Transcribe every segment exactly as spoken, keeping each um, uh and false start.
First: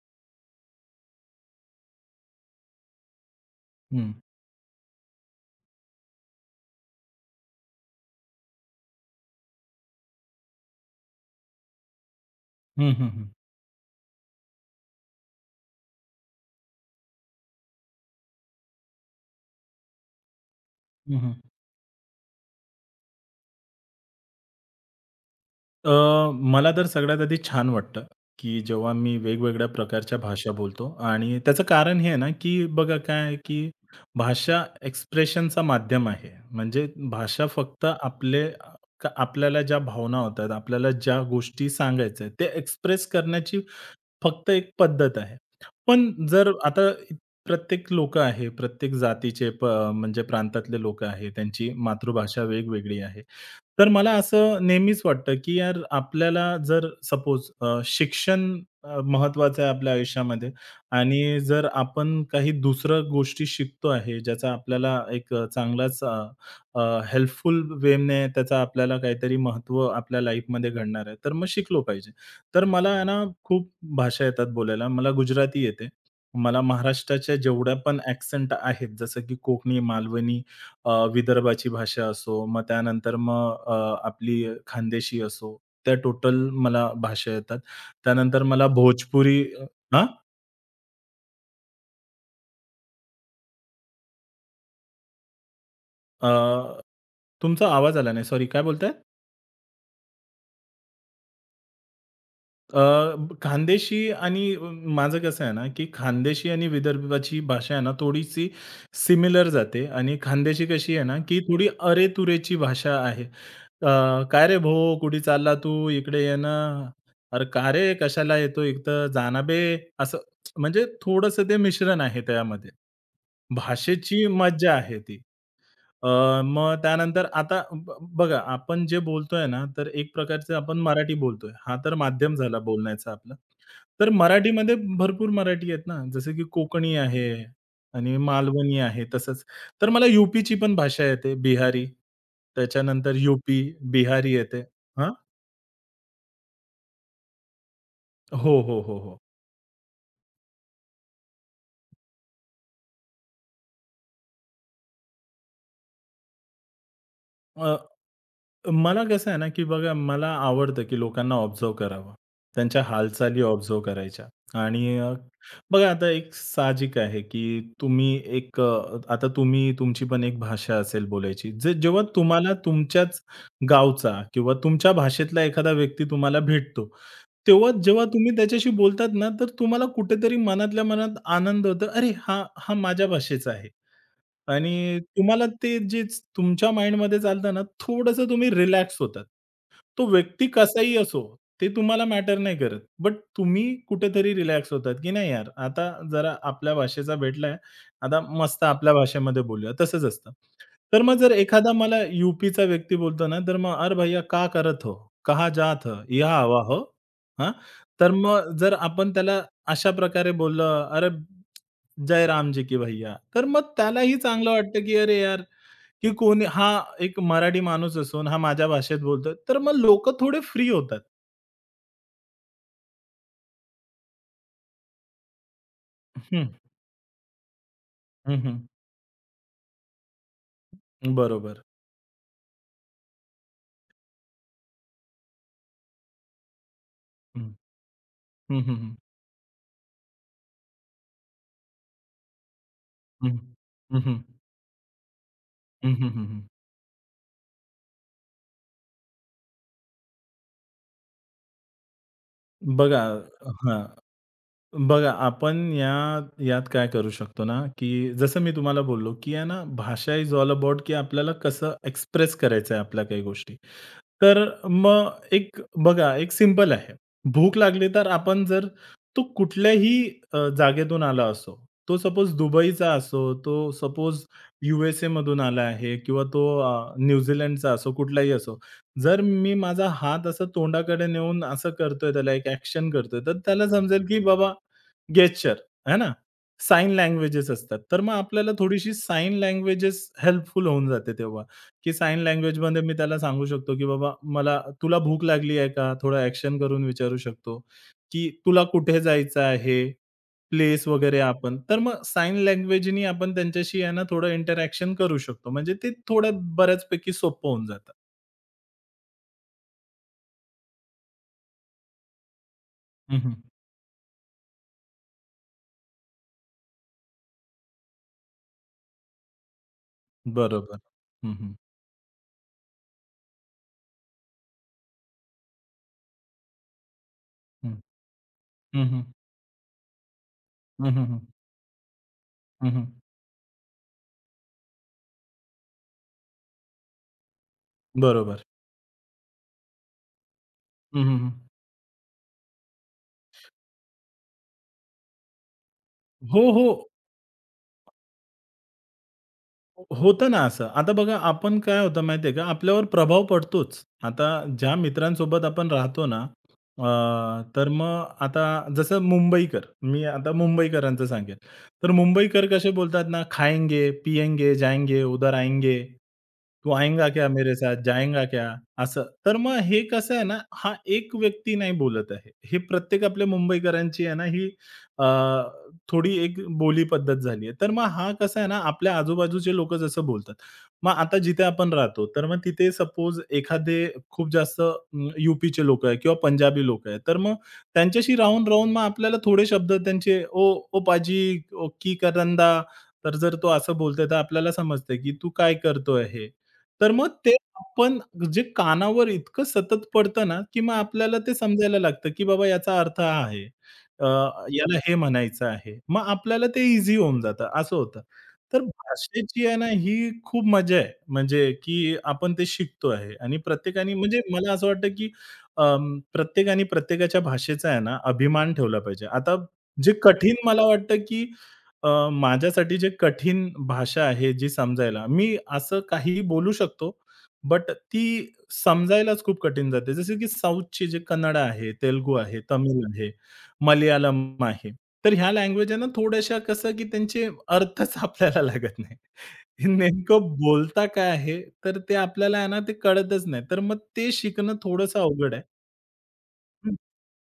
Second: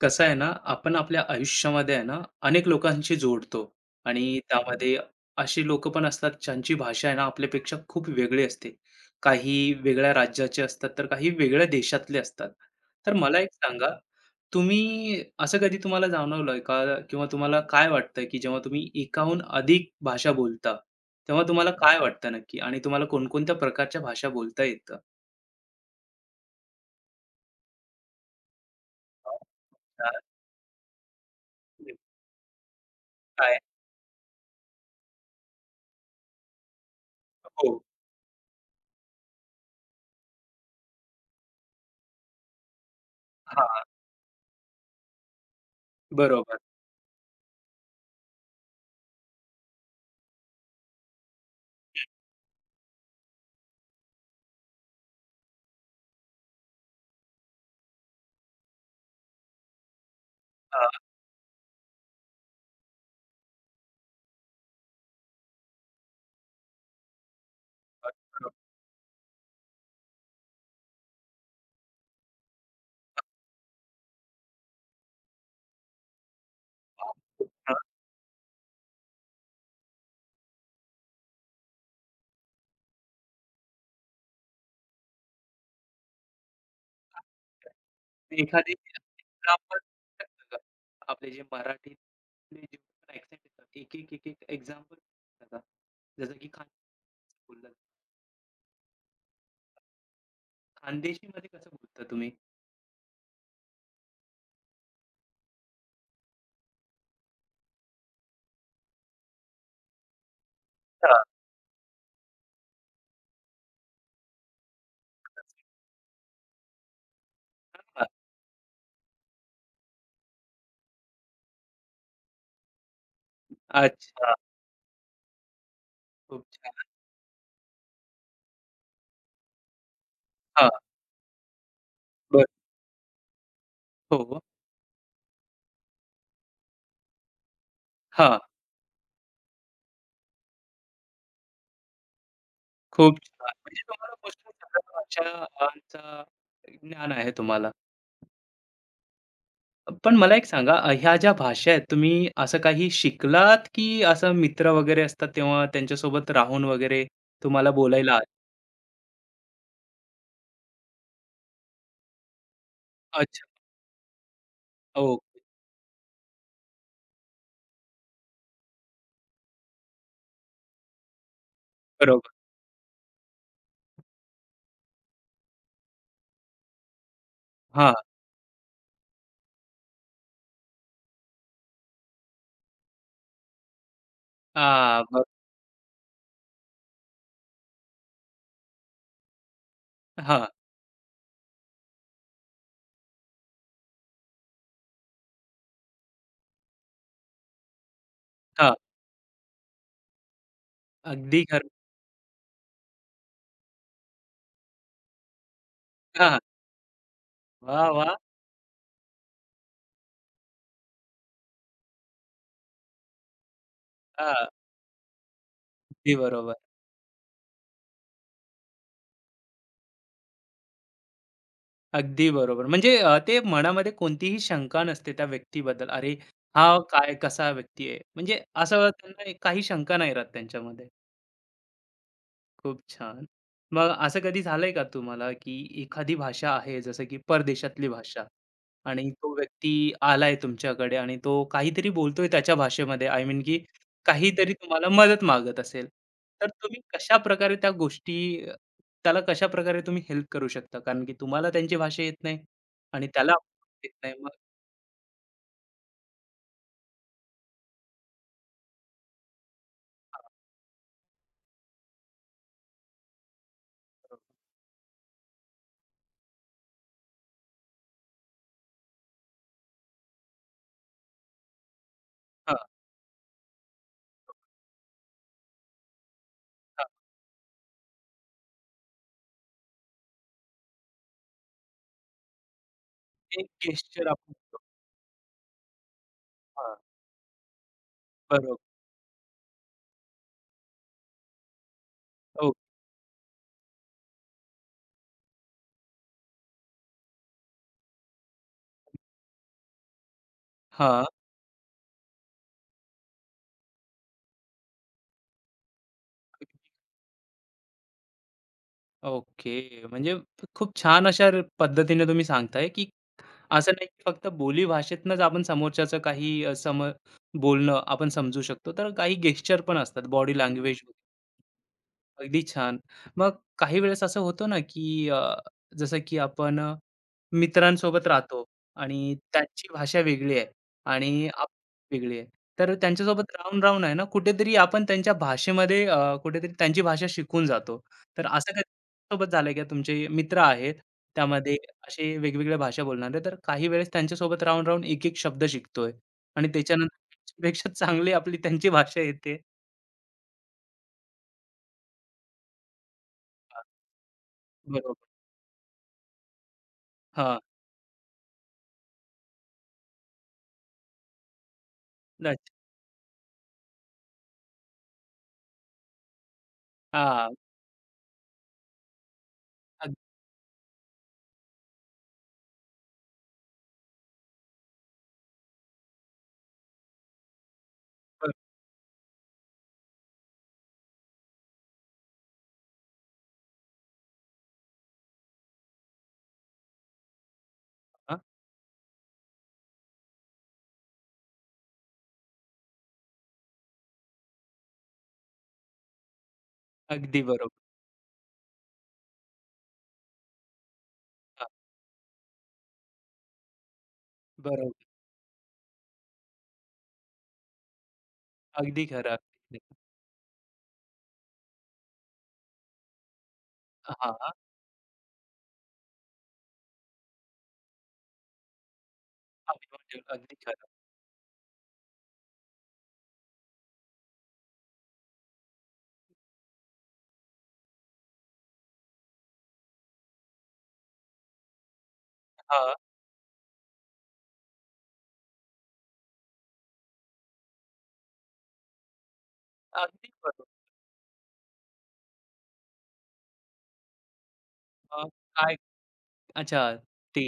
कसं आहे ना, आपण आपल्या आयुष्यामध्ये आहे ना, अनेक लोकांशी जोडतो हं. आणि त्यामध्ये अशी लोकं पण असतात, ज्यांची भाषा आहे ना, आपल्यापेक्षा खूप वेगळी असते. काही वेगळ्या राज्याचे असतात, तर काही वेगळ्या देशातले असतात. हं, हं, तर हं. मला एक सांगा, तुम्ही असं कधी तुम्हाला जाणवलंय का? किंवा तुम्हाला काय वाटतं, की जेव्हा तुम्ही एकाहून अधिक भाषा बोलता, हं, हं. तेव्हा तुम्हाला काय वाटतं नक्की? आणि तुम्हाला कोणकोणत्या प्रकारच्या भाषा बोलता येतं? अ, मला तर सगळ्यात आधी छान वाटतं, की जेव्हा मी वेगवेगळ्या हा, प्रकारच्या भाषा बोलतो आणि त्याचं कारण हे आहे ना, की बघा काय आहे, काय? की भाषा एक्सप्रेशनचा माध्यम आहे. म्हणजे भाषा हो. फक्त आपले क आपल्याला ज्या भावना होतात, आपल्याला ज्या गोष्टी सांगायच्या आहेत, ते एक्सप्रेस करण्याची हां, फक्त एक पद्धत आहे. पण जर बरोबर. आता प्रत्येक लोकं आहे, प्रत्येक जातीचे प म्हणजे प्रांतातले लोकं आहे, त्यांची मातृभाषा वेगवेगळी आहे. तर मला असं नेहमीच वाटतं, की यार आपल्याला जर सपोज अ, शिक्षण अ, महत्वाचं आहे आपल्या आयुष्यामध्ये आणि जर आपण काही दुसऱ्या गोष्टी शिकतो आहे, ज्याचा आपल्याला एक अ, चांगलाच अ, अ, हेल्पफुल वेने हां. त्याचा आपल्याला काहीतरी महत्त्व आपल्या लाईफमध्ये घडणार आहे, तर मग शिकलो पाहिजे. तर मला आहे ना खूप भाषा येतात बोलायला. मला गुजराती येते. मला महाराष्ट्राच्या जेवढ्या पण ॲक्सेंट आहेत, जसं की कोकणी, मालवणी, अ, विदर्भाची भाषा असो, मग त्यानंतर मग अ, आपली खानदेशी असो, त्या टोटल मला भाषा येतात. त्यानंतर मला एखादी भोजपुरी, अ, आपण हां? आपले जे मराठी ॲक्सेंट येतात, एक, एक, एक, एक एक्झाम्पल सांगा. अ, जसं की खान तुमचा बोललात. आवाज आला नाही. सॉरी, काय बोलताय? खानदेशीमध्ये कसं बोलता तुम्ही? अ, खानदेशी आणि माझं कसं आहे ना, की खानदेशी आणि विदर्भाची भाषा आहे ना, थोडीशी सिमिलर जाते आणि खानदेशी कशी आहे ना, हां. की थोडी अरे-तुरेची भाषा आहे. अ, "काय रे भाऊ, कुठे चालला तू? इकडे ये ना." "अरे का रे, हां. कशाला येतो इथं? जा बे." असं म्हणजे थोडंसं ते मिश्रण आहे त्यामध्ये. भाषेची अच्छा. मज्जा आहे ती. अ, खूप मग छान. त्यानंतर आता ब बघा आपण जे बोलतोय ना, तर एक प्रकारचं हां, आपण मराठी बोलतोय. हा तर माध्यम बरं. झाला बोलण्याचा आपला. तर हो. मराठीमध्ये भरपूर मराठी आहेत ना, जसं की कोकणी आहे आणि हां, मालवणी आहे तसंच. तर मला यूपीची पण भाषा येते, बिहारी. त्याच्यानंतर खूप छान. यूपी, म्हणजे तुम्हाला बिहारी पुष्कळ येते. सगळ्या हां. भाषांचा ज्ञान आहे तुम्हाला. हो, हो, हो, हो. पण मला एक सांगा अ, ह्या ज्या भाषा आहेत तुम्ही असं काही शिकलात की असं मित्र वगैरे असतात तेव्हा त्यांच्यासोबत राहून वगैरे तुम्हाला अ, बोलायला आलं? मला कसं आहे ना, की बघा मला आवडतं, की लोकांना ऑब्झर्व्ह करावं. त्यांच्या हालचाली अच्छा. ऑब्झर्व्ह करायच्या आणि अ, ओके. बघा आता एक साहजिक आहे, की तुम्ही एक अ, आता तुम्ही तुमची पण एक भाषा असेल बोलायची. जे जेव्हा बरोबर. तुम्हाला तुमच्याच गावचा किंवा तुमच्या भाषेतला एखादा व्यक्ती तुम्हाला भेटतो, तेव्हा हां. जेव्हा तुम्ही त्याच्याशी बोलतात ना, तर तुम्हाला कुठेतरी मनातल्या मनात आनंद होतो, "अरे! हा हा माझ्या भाषेचा आहे." आणि हां. ब तुम्हाला ते जे तुमच्या माइंडमध्ये चालतं ना, थोडंसं तुम्ही रिलॅक्स होतात. तो हां, व्यक्ती कसाही असो, ते तुम्हाला मॅटर नाही करत. बट तुम्ही कुठेतरी रिलॅक्स होतात, की नाही यार, आता जरा आपल्या भाषेचा भेटलाय, आता मस्त हां. आपल्या भाषेमध्ये बोलूया, तसंच असतं. तर मग जर अगदी खरं. एखादा मला यूपीचा व्यक्ती बोलतो ना, तर मग "अरे भैया क्या करत हो? कहाँ जात हो? हां. यहाँ हवा हो." हां, वाह! तर वाह! मग जर आपण त्याला अशा प्रकारे बोललं, "अरे जय राम जी की भैया. तर मग त्यालाही हां. चांगलं वाटतं, की अरे यार, की अगदी कोणी बरोबर. हा एक मराठी माणूस असून हा माझ्या भाषेत बोलतोय. तर मग लोकं थोडे फ्री होतात. अगदी बरोबर. म्हणजे अ, ते मनामध्ये कोणतीही शंका नसते त्या व्यक्तीबद्दल. अरे, हं, हा काय कसा व्यक्ती आहे? म्हणजे हं, हं. असं त्यांना एक- काही शंका नाही राहत त्यांच्यामध्ये. बरोबर. खूप छान. मग असं कधी झालंय का तुम्हाला, की एखादी भाषा आहे जसं की हं, परदेशातली भाषा हं, हं, हं. आणि तो व्यक्ती आलाय तुमच्याकडे आणि तो काहीतरी बोलतोय त्याच्या भाषेमध्ये आय हं, मीन की हं, हं, काहीतरी तुम्हाला मदत मागत असेल, हं, तर हं, तुम्ही कशाप्रकारे त्या गोष्टी अ, त्याला कशाप्रकारे तुम्ही हेल्प करू शकता? कारण की तुम्हाला त्यांची भाषा येत नाही बघा आणि त्याला हां. येत नाही मग बघा, आपण या यात काय करू शकतो ना, की जसं मी तुम्हाला बोललो, की आहे ना, भाषा हां, इज ऑल अबाउट की आपल्याला कसं एक्सप्रेस करायचं आहे आपल्या काही गोष्टी. बरोबर. तर मग एक बघा, एक सिंपल आहे. भूक लागली तर आपण जर तो कुठल्याही अ, जागेतून आला असो, तो सपोज हां, दुबईचा असो, तो सपोज यू एस आला आहे किंवा तो हां. अ, न्यूझीलंडचा असो, कुठलाही असो. जर मी माझा हात असं तोंडाकडे नेऊन असं करतोय, त्याला एक ॲक्शन करतोय, तर एक त्याला समजेल गेस्चर की आपण बाबा गेस्चर है ना? हां, साइन लँग्वेजेस असतात. तर मग आपल्याला बरोबर. थोडीशी साइन लँग्वेजेस हेल्पफुल होऊन जाते तेव्हा, की साइन हो. लँग्वेजमध्ये मी त्याला सांगू शकतो, की "बाबा मला तुला भूक लागली आहे का?" थोडं ॲक्शन करून विचारू शकतो, की "तुला कुठे जायचं आहे?" प्लेस हां. वगैरे आपण तर मग साइन लँग्वेजनी आपण त्यांच्याशी आहे ना थोडं इंटरॅक्शन करू शकतो. म्हणजे ते थोडं बऱ्याचपैकी सोपं होऊन जातं. ओके. म्हणजे खूप छान अशा र पद्धतीने तुम्ही सांगताय, की हं, असं नाही की फक्त बोलीभाषेतनंच आपण समोरच्याचं काही अ, सम बोलणं आपण समजू शकतो. तर काही गेस्चर पण असतात, बॉडी बरोबर. लँग्वेज. हं, हं. अगदी छान. मग काही वेळेस असं होतं ना, की अ, जसं की आपण अ, हं. मित्रांसोबत राहतो हं, हं. आणि त्यांची भाषा वेगळी आहे हं, हं, आणि आपली वेगळी आहे. तर त्यांच्यासोबत राहून-राहून आहे ना, कुठेतरी आपण त्यांच्या भाषेमध्ये अ, कुठेतरी त्यांची भाषा शिकून जातो. तर बरोबर. असं कधी सोबत झालंय का तुमचे मित्र आहेत, हं, हं, त्यामध्ये असे वेगवेगळ्या भाषा बोलणारे, तर काही वेळेस त्यांच्यासोबत राहून-राहून एक-एक शब्द शिकतोय आणि हो, हो. त्याच्यानंतर त्यांच्यापेक्षा चांगली आपली त्यांची भाषा येते. होतं ना असं. आता बघा आपण काय होतं माहिती आहे का, आपल्यावर प्रभाव हां. पडतोच. आता ज्या बरोबर. मित्रांसोबत आपण राहतो ना, हां. अ, तर मग आता जसं मुंबईकर, मी आता मुंबईकरांचं सांगेन. तर मुंबईकर अच्छा. कसे बोलतात ना, "खाएंगे, पिएंगे, जाएंगे, उधर आएंगे. तू आएगा क्या हां. मेरे साथ, जाएगा क्या?" असं. तर मग हे अगदी कसं आहे ना, हा एक व्यक्ती नाही बोलत आहे. हे प्रत्येक आपल्या मुंबईकरांची आहे ना, ही थोडी एक बोली पद्धत झाली आहे. तर मग हा बरोबर. कसा आहे ना, आपल्या आजूबाजूचे लोकं जसं बोलतात. मग आता जिथे आपण राहतो, तर मग तिथे सपोज एखादे खूप जास्त अं, यूपीचे लोकं आहेत किंवा पंजाबी लोकं आहेत. तर मग त्यांच्याशी हां, राहून-राहून मग आपल्याला थोडे शब्द त्यांचे "ओ ओ पाजी, ओ की करंदा?" तर जर तो असं बोलतोय, तर आपल्याला समजतंय की "तू काय करतोय हे?" तर मग अगदी ते बरोबर. आपण जे कानावर इतकं सतत पडतं ना, की मग आपल्याला ते हां, समजायला लागतं की बाबा याचा अर्थ हा आहे. अ, याला बरोबर. हे म्हणायचं आहे. मग आपल्याला ते ईझी होऊन जातं, असं होतं. तर अगदी खरं. भाषेची आहे अगदी ना, खरं. ही खूप मजा आहे. म्हणजे की आपण ते शिकतो आहे आणि प्रत्येकाने म्हणजे हां, मला असं वाटतं की अं, प्रत्येकाने प्रत्येकाच्या भाषेचा आहे ना, अभिमान ठेवला पाहिजे. आता जे आईवडील. अगदी कठीण मला खरं. वाटतं की अ, माझ्यासाठी जे कठीण भाषा आहे जी समजायला, मी असं काहीही बोलू शकतो, बट ती समजायलाच खूप कठीण जाते. जसं की साऊथची जे कन्नड आहे, तेलुगू आहे, हां, तमिळ आहे. मलयाळम आहे. तर ह्या लँग्वेज आहे ना थोड्याशा कसं की त्यांचे अर्थच आपल्याला लागत नाही. हे अगदी नेमकं बरोबर. बोलता काय आहे? तर ते आपल्याला आहे ना ते कळतच नाही. तर मग ते शिकणं थोडंसं मग अवघड आहे. काय अच्छा हं. ते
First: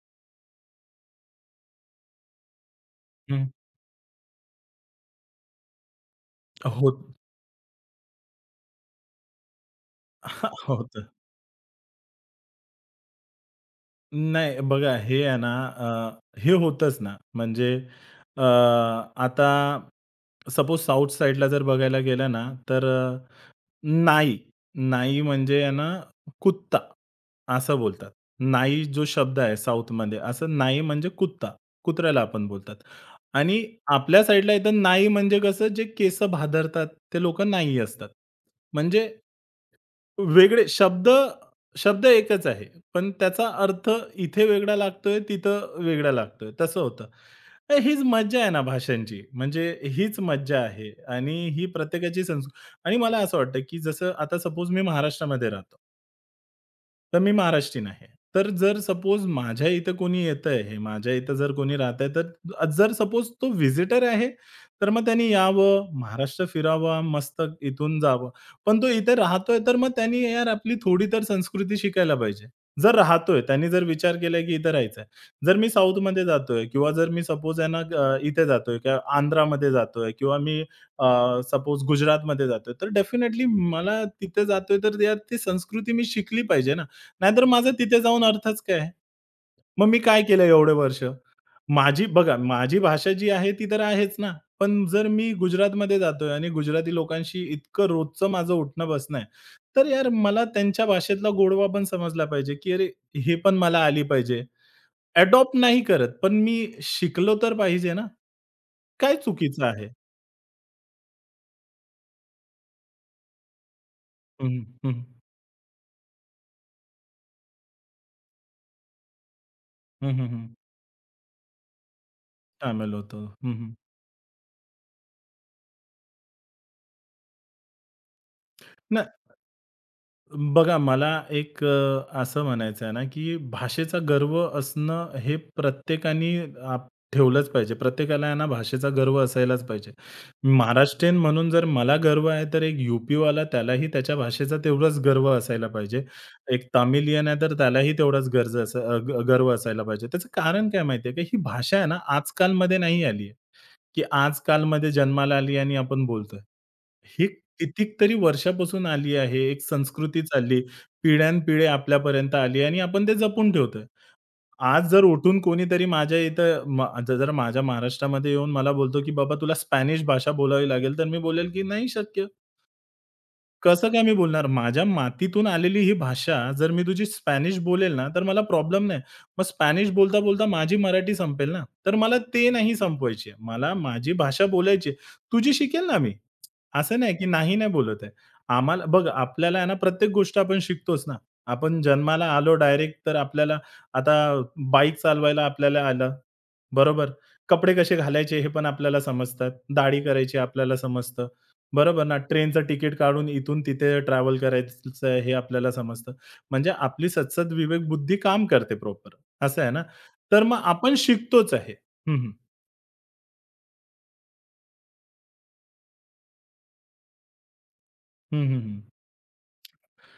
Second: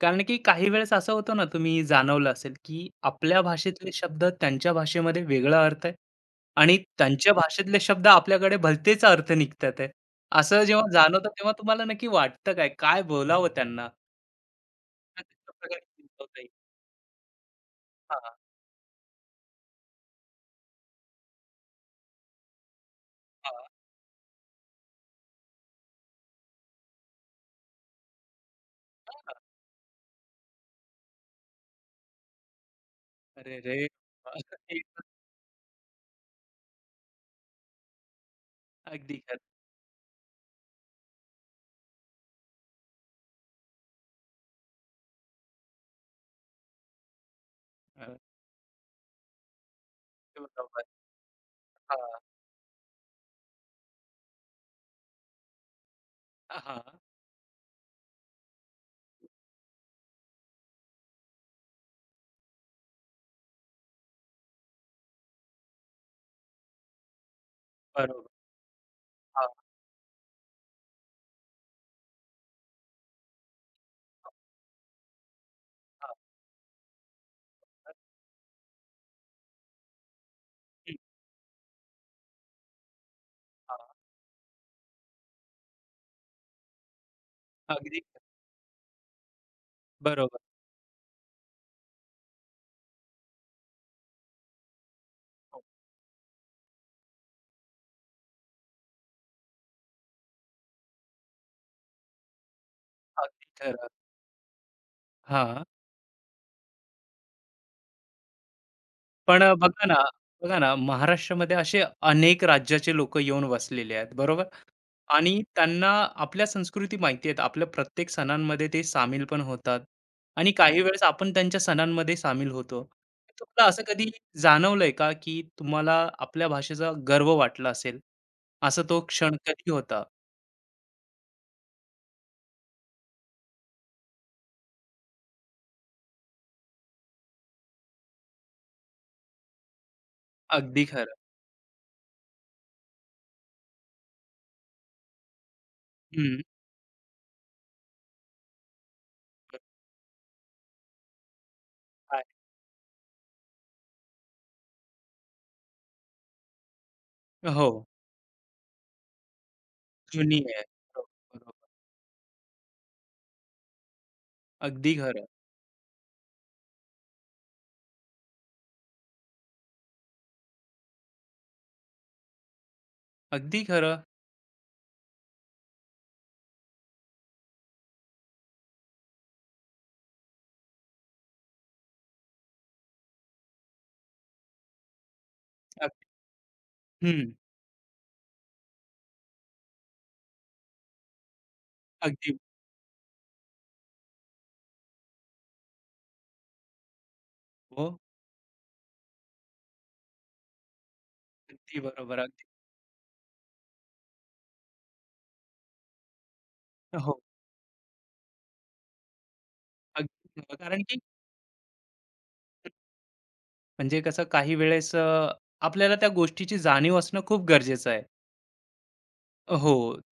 कारण की काही वेळेस असं होतं ना, तुम्ही जाणवलं असेल, की आपल्या हं. भाषेतले शब्द त्यांच्या भाषेमध्ये वेगळा अर्थ आहे आणि होत त्यांच्या भाषेतले शब्द आपल्याकडे भलतेच अर्थ निघतात आहे. असं जेव्हा होतं. जाणवतं तेव्हा तुम्हाला नक्की वाटतं काय? काय बोलावं त्यांना? नाही बघा हे आहे ना, अ, हे होतंच ना. म्हणजे हां, अ, आता सपोज साउथ साइडला जर बघायला गेलं ना, तर हां, नाही. नाही म्हणजे आहे ना, कुत्ता असं बोलतात. नाही जो शब्द हां. आहे साऊथमध्ये असं नाही म्हणजे कुत्ता, कुत्र्याला आपण बोलतात. अरे आणि रे! आपल्या साइडला इथं नाही म्हणजे कसं जे केस भादरतात ते लोकं नाही असतात. म्हणजे अगदी खरं. वेगळे शब्द शब्द एकच आहे. पण त्याचा अर्थ इथे वेगळा लागतोय, तिथं वेगळा लागतोय, तसं होतं. तर हीच अ, मज्जा आहे ना भाषांची. म्हणजे हीच मज्जा बरोबर. आहे आणि ही हां, प्रत्येकाची संस्कृ आणि मला असं वाटतं, की जसं आता सपोज मी महाराष्ट्रामध्ये राहतो. हां, तर मी महाराष्ट्रीयन आहे. तर जर सपोज माझ्या इथं कोणी येतंय हे, माझ्या इथं जर कोणी राहतंय, तर जर सपोज तो व्हिजिटर आहे, तर मग त्याने यावं, महाराष्ट्र फिरावा, मस्त इथून बरोबर. जावं. पण तो इथे हां, राहतोय, तर मग त्यांनी यार आपली थोडी तर संस्कृती शिकायला पाहिजे. जर राहतोय, त्यांनी जर विचार केलाय की इथे राहायचंय. जर मी हां. साऊथमध्ये जातोय किंवा जर मी सपोज आहे ना, अ, इथे जातोय किंवा आंध्रामध्ये जातोय किंवा मी हं, सपोज गुजरातमध्ये जातोय, तर डेफिनेटली हां. मला तिथे जातोय, तर यार ती संस्कृती मी शिकली पाहिजे ना. नाहीतर माझा अगदी तिथे खरं. जाऊन अर्थच काय आहे? मग मी काय बरोबर. केलं एवढे वर्ष? माझी बघा, माझी भाषा जी आहे ती तर आहेच ना. पण जर मी हो, गुजरातमध्ये जातोय आणि गुजराती लोकांशी इतकं रोजचं माझं उठणं-बसणं आहे, तर यार मला त्यांच्या भाषेतला गोडवा पण समजला पाहिजे, की अरे हे अगदी पण मला खरं. आली पाहिजे. अडॉप्ट हां. नाही करत, पण मी शिकलो तर पाहिजे ना. काय पण अ, चुकीचं बघा आहे? ना, बघा ना, महाराष्ट्रामध्ये असे अनेक राज्याचे लोकं येऊन वसलेले आहेत, बरोबर? हं, हं, हं, आणि त्यांना आपल्या संस्कृती माहिती आहेत. आपल्या प्रत्येक सणांमध्ये ते सामील पण होतात हं, हं, आणि काही वेळेस आपण त्यांच्या सणांमध्ये सामील होतो. सामील होतो. हं, तुम्हाला हं. असं कधी जाणवलंय का, की तुम्हाला आपल्या भाषेचा गर्व वाटला असेल? असा तो क्षण कधी होता? बघा, मला एक अ, असं म्हणायचं आहे ना, की भाषेचा गर्व असणं हे प्रत्येकाने आप ठेवलंच पाहिजे. प्रत्येकाला आहे ना भाषेचा गर्व असायलाच पाहिजे. अगदी खरं. महाराष्ट्रीयन म्हणून जर मला गर्व आहे, तर एक यू-पीवाला त्यालाही त्याच्या भाषेचा तेवढाच गर्व असायला पाहिजे. हं. एक तामिलियन आहे, तर त्यालाही तेवढाच गर्ज असा अ, ग- गर्व असायला पाहिजे. त्याचं कारण काय माहिती का? ही भाषा आहे ना काय? आजकालमध्ये नाही आली की आजकालमध्ये जन्माला आली आणि आपण बोलतोय. ही हो, कितीतरी वर्षापासून आली आहे. एक संस्कृती जुनी आहे. चालली. हो, बरोबर. पिढ्यानपिढे आपल्यापर्यंत आली आणि आपण ते जपून ठेवतोय. आज अगदी जर खरं, उठून कोणीतरी माझ्या इथं म आता जर माझ्या महाराष्ट्रामध्ये येऊन मला बोलतो, की "बाबा तुला स्पॅनिश भाषा बोलावी लागेल." तर मी बोलेल, की "नाही शक्य." अगदी कसं खरं. काय मी बोलणार? माझ्या मातीतून आलेली ही भाषा जर मी तुझी स्पॅनिश बोलेल ना, तर मला प्रॉब्लेम नाही. मग स्पॅनिश बोलता-बोलता माझी मराठी संपेल ना, तर मला ते नाही संपवायची आहे. मला माझी भाषा बोलायची आहे. तुझी शिकेल अग ना मी. असं नाही की हं, नाही, नाही बोलत आहे. आम्हाला बघ आपल्याला आहे ना प्रत्येक गोष्ट आपण शिकतोच ना. आपण जन्माला अगदी. आलो डायरेक्ट तर आपल्याला आता बाईक चालवायला आपल्याला आलं, बरोबर. कपडे हो. कसे घालायचे हे पण आपल्याला समजतात. दाढी करायची आपल्याला समजतं. अगदी बरोबर ना, बरोबर. अगदी ट्रेनचं तिकीट काढून इथून तिथे ट्रॅव्हल करायचं आहे हे आपल्याला समजतं. म्हणजे आपली हो. सतसत विवेक बुद्धी काम करते प्रॉपर, असं आहे ना. अगदी तर बरोबर. मग कारण आपण की शिकतोच आहे. हं, हं. म्हणजे कसं काही वेळेस अ, आपल्याला त्या गोष्टीची जाणीव असणं खूप गरजेचं आहे. हं, हं, हो.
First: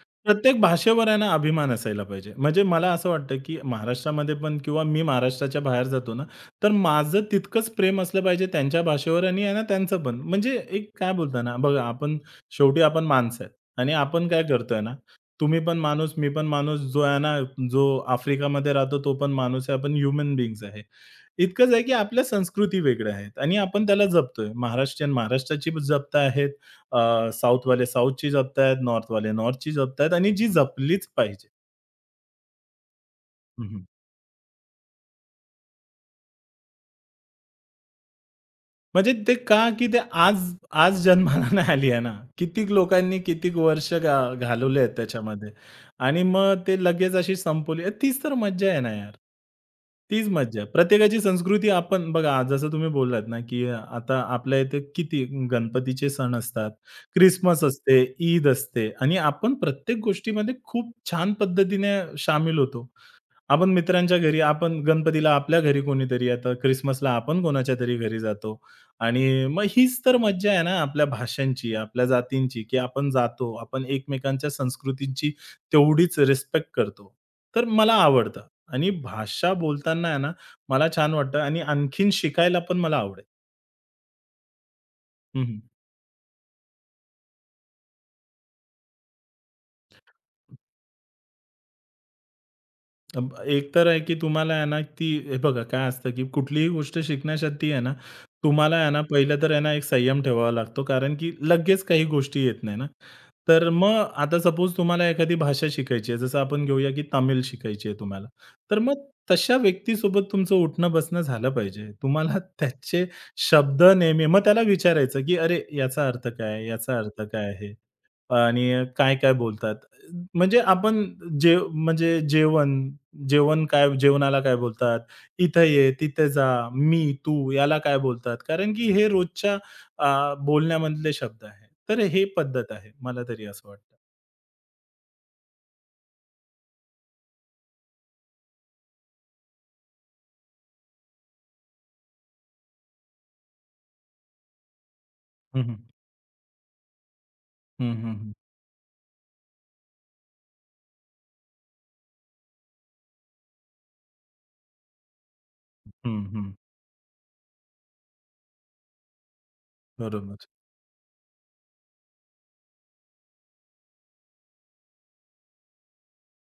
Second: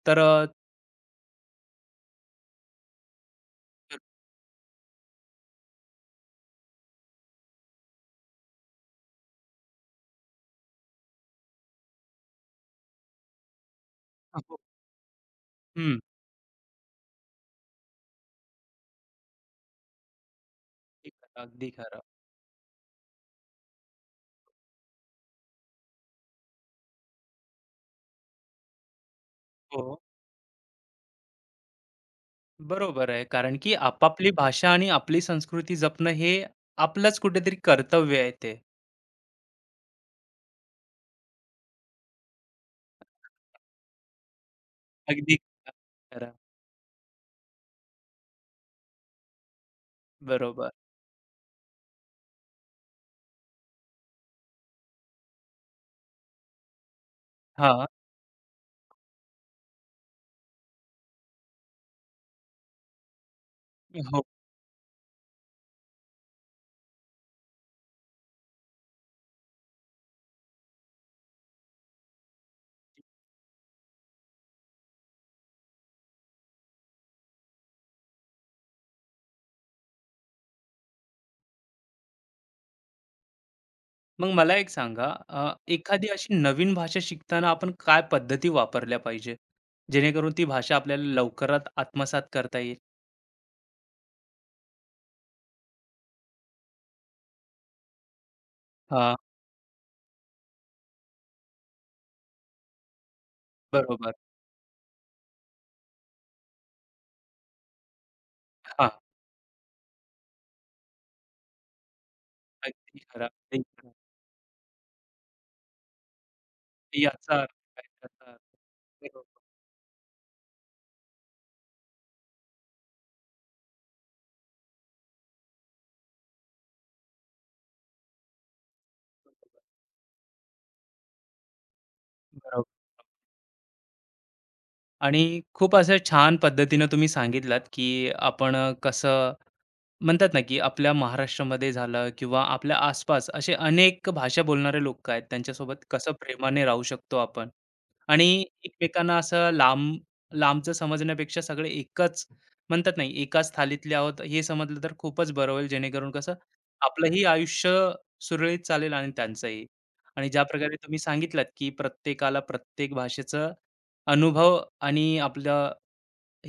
तर अ, प्रत्येक भाषेवर आहे ना अभिमान असायला पाहिजे. म्हणजे मला असं वाटतं, की तर महाराष्ट्रामध्ये पण किंवा मी महाराष्ट्राच्या बाहेर जातो ना, तर माझं तितकंच प्रेम असलं पाहिजे त्यांच्या भाषेवर आणि आहे ना त्यांचं पण. म्हणजे एक काय बोलता ना, बघा आपण शेवटी आपण माणसं आहेत आणि आपण काय हो. करतोय ना, तुम्ही पण हं. माणूस, मी पण माणूस, जो आहे ना, जो आफ्रिकामध्ये राहतो तो पण माणूस आहे. आपण ह्युमन बीइंग्ज आहे. अगदी खरं, अगदी इतकंच आहे की खरं. आपल्या संस्कृती वेगळ्या आहेत आणि आपण त्याला जपतोय. महाराष्ट्रीयन महाराष्ट्राची जपत आहेत, अ, साऊथवाले साऊथची जपत आहेत, नॉर्थवाले नॉर्थची हो. जपत आहेत आणि जी जपलीच पाहिजे. बरोबर आहे. कारण हं, की हं. आपापली भाषा आणि आपली संस्कृती जपणं हे आपलंच कुठेतरी कर्तव्य आहे ते. म्हणजे ते का, की ते आज आज जन्माला नाही आली आहे ना. कितीक लोकांनी कितीक वर्ष गा घालवली आहेत अगदी त्याच्यामध्ये आणि खरं. मग ते लगेच अशी संपवली. अ, तीच तर मज्जा आहे ना यार. तीच मज्जा बरोबर. आहे. प्रत्येकाची संस्कृती आपण बघा आज जसं तुम्ही बोललात ना, की आता आपल्या इथे किती गणपतीचे सण असतात, क्रिसमस हां. असते, ईद असते आणि आपण प्रत्येक गोष्टीमध्ये खूप छान पद्धतीने शामील होतो. आपण मित्रांच्या हो. घरी, आपण गणपतीला आपल्या घरी कोणीतरी येतं, क्रिसमसला आपण कोणाच्यातरी घरी जातो आणि मग हीच तर मज्जा आहे ना आपल्या भाषांची, आपल्या जातींची, की आपण जातो, आपण एकमेकांच्या संस्कृतींची तेवढीच रिस्पेक्ट करतो. तर मला आवडतं आणि भाषा बोलताना आहे ना, मला छान वाटतं आणि आणखीन शिकायला पण मला आवडेल. मग मला एक सांगा अ, हं, एखादी अशी नवीन भाषा शिकताना आपण काय पद्धती वापरल्या पाहिजे? जेणेकरून ती भाषा आपल्याला लवकरात आत्मसात करता येईल? अब एक तर आहे की तुम्हाला आहे ना, ती हे बघा काय असतं की कुठलीही गोष्ट शिकण्यासाठी आहे ना, तुम्हाला आहे ना, हां, पहिलं तर आहे ना, एक संयम ठेवावा लागतो. कारण की लगेच काही गोष्टी येत नाही ना. तर मग बरोबर. आता सपोज तुम्हाला एखादी भाषा शिकायची आहे, जसं आपण घेऊया की तामिळ शिकायची आहे तुम्हाला. तर हां, मग तशा व्यक्तीसोबत तुमचं उठणं-बसणं झालं पाहिजे. तुम्हाला अगदी त्याचे खरं, अगदी शब्द खरं. नेहमी मग त्याला विचारायचं की "अरे, याचा अर्थ काय आहे? याचा अर्थ याचा काय अर्थ आहे? काय? त्याचा अर्थ. आणि काय-काय बरोबर, बोलतात?" म्हणजे आपण जे म्हणजे जेवण जेवण काय जेवणाला काय बोलतात? इथं ये, तिथे जा, मी, तू याला काय बोलतात? कारण की हे रोजच्या बरोबर, अ, बोलण्यामधले शब्द आहेत. तर हे बरोबर. पद्धत आहे. मला तरी असं वाटतं. आणि खूप असं छान पद्धतीनं तुम्ही सांगितलात, की आपण अ, कसं म्हणतात ना, की आपल्या महाराष्ट्रामध्ये झालं किंवा आपल्या आसपास असे अनेक भाषा बोलणारे लोकं आहेत. हं, हं. त्यांच्यासोबत कसं प्रेमाने राहू शकतो आपण हं, हं, हं. आणि एकमेकांना असं लांब लांबचं समजण्यापेक्षा सगळे एकाच म्हणतात नाही, एकाच थालीतले आहोत हे समजलं तर खूपच बरं होईल. जेणेकरून हं, कसं हं. आपलंही आयुष्य सुरळीत चालेल आणि त्यांचंही. आणि ज्या बरोबर. प्रकारे तुम्ही सांगितलात, की प्रत्येकाला प्रत्येक भाषेचा अनुभव आणि आपलं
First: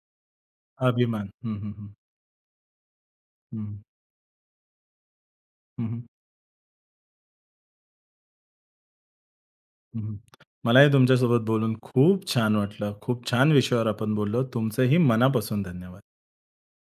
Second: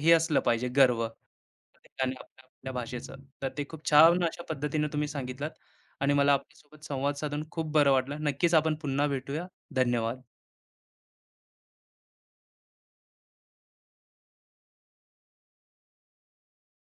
हे असलं पाहिजे गर्व, अभिमान. हं, हं, हं. प्रत्येकाने आपल्या आपल्या भाषेचं. तर ते हं, खूप छान अशा पद्धतीने तुम्ही सांगितलात हं, हं. आणि मला आपल्यासोबत संवाद साधून खूप बरं वाटलं. नक्कीच आपण पुन्हा भेटूया. धन्यवाद. मलाही तुमच्यासोबत बोलून खूप छान वाटलं. खूप छान विषयावर आपण बोललो. तुमचंही मनापासून धन्यवाद.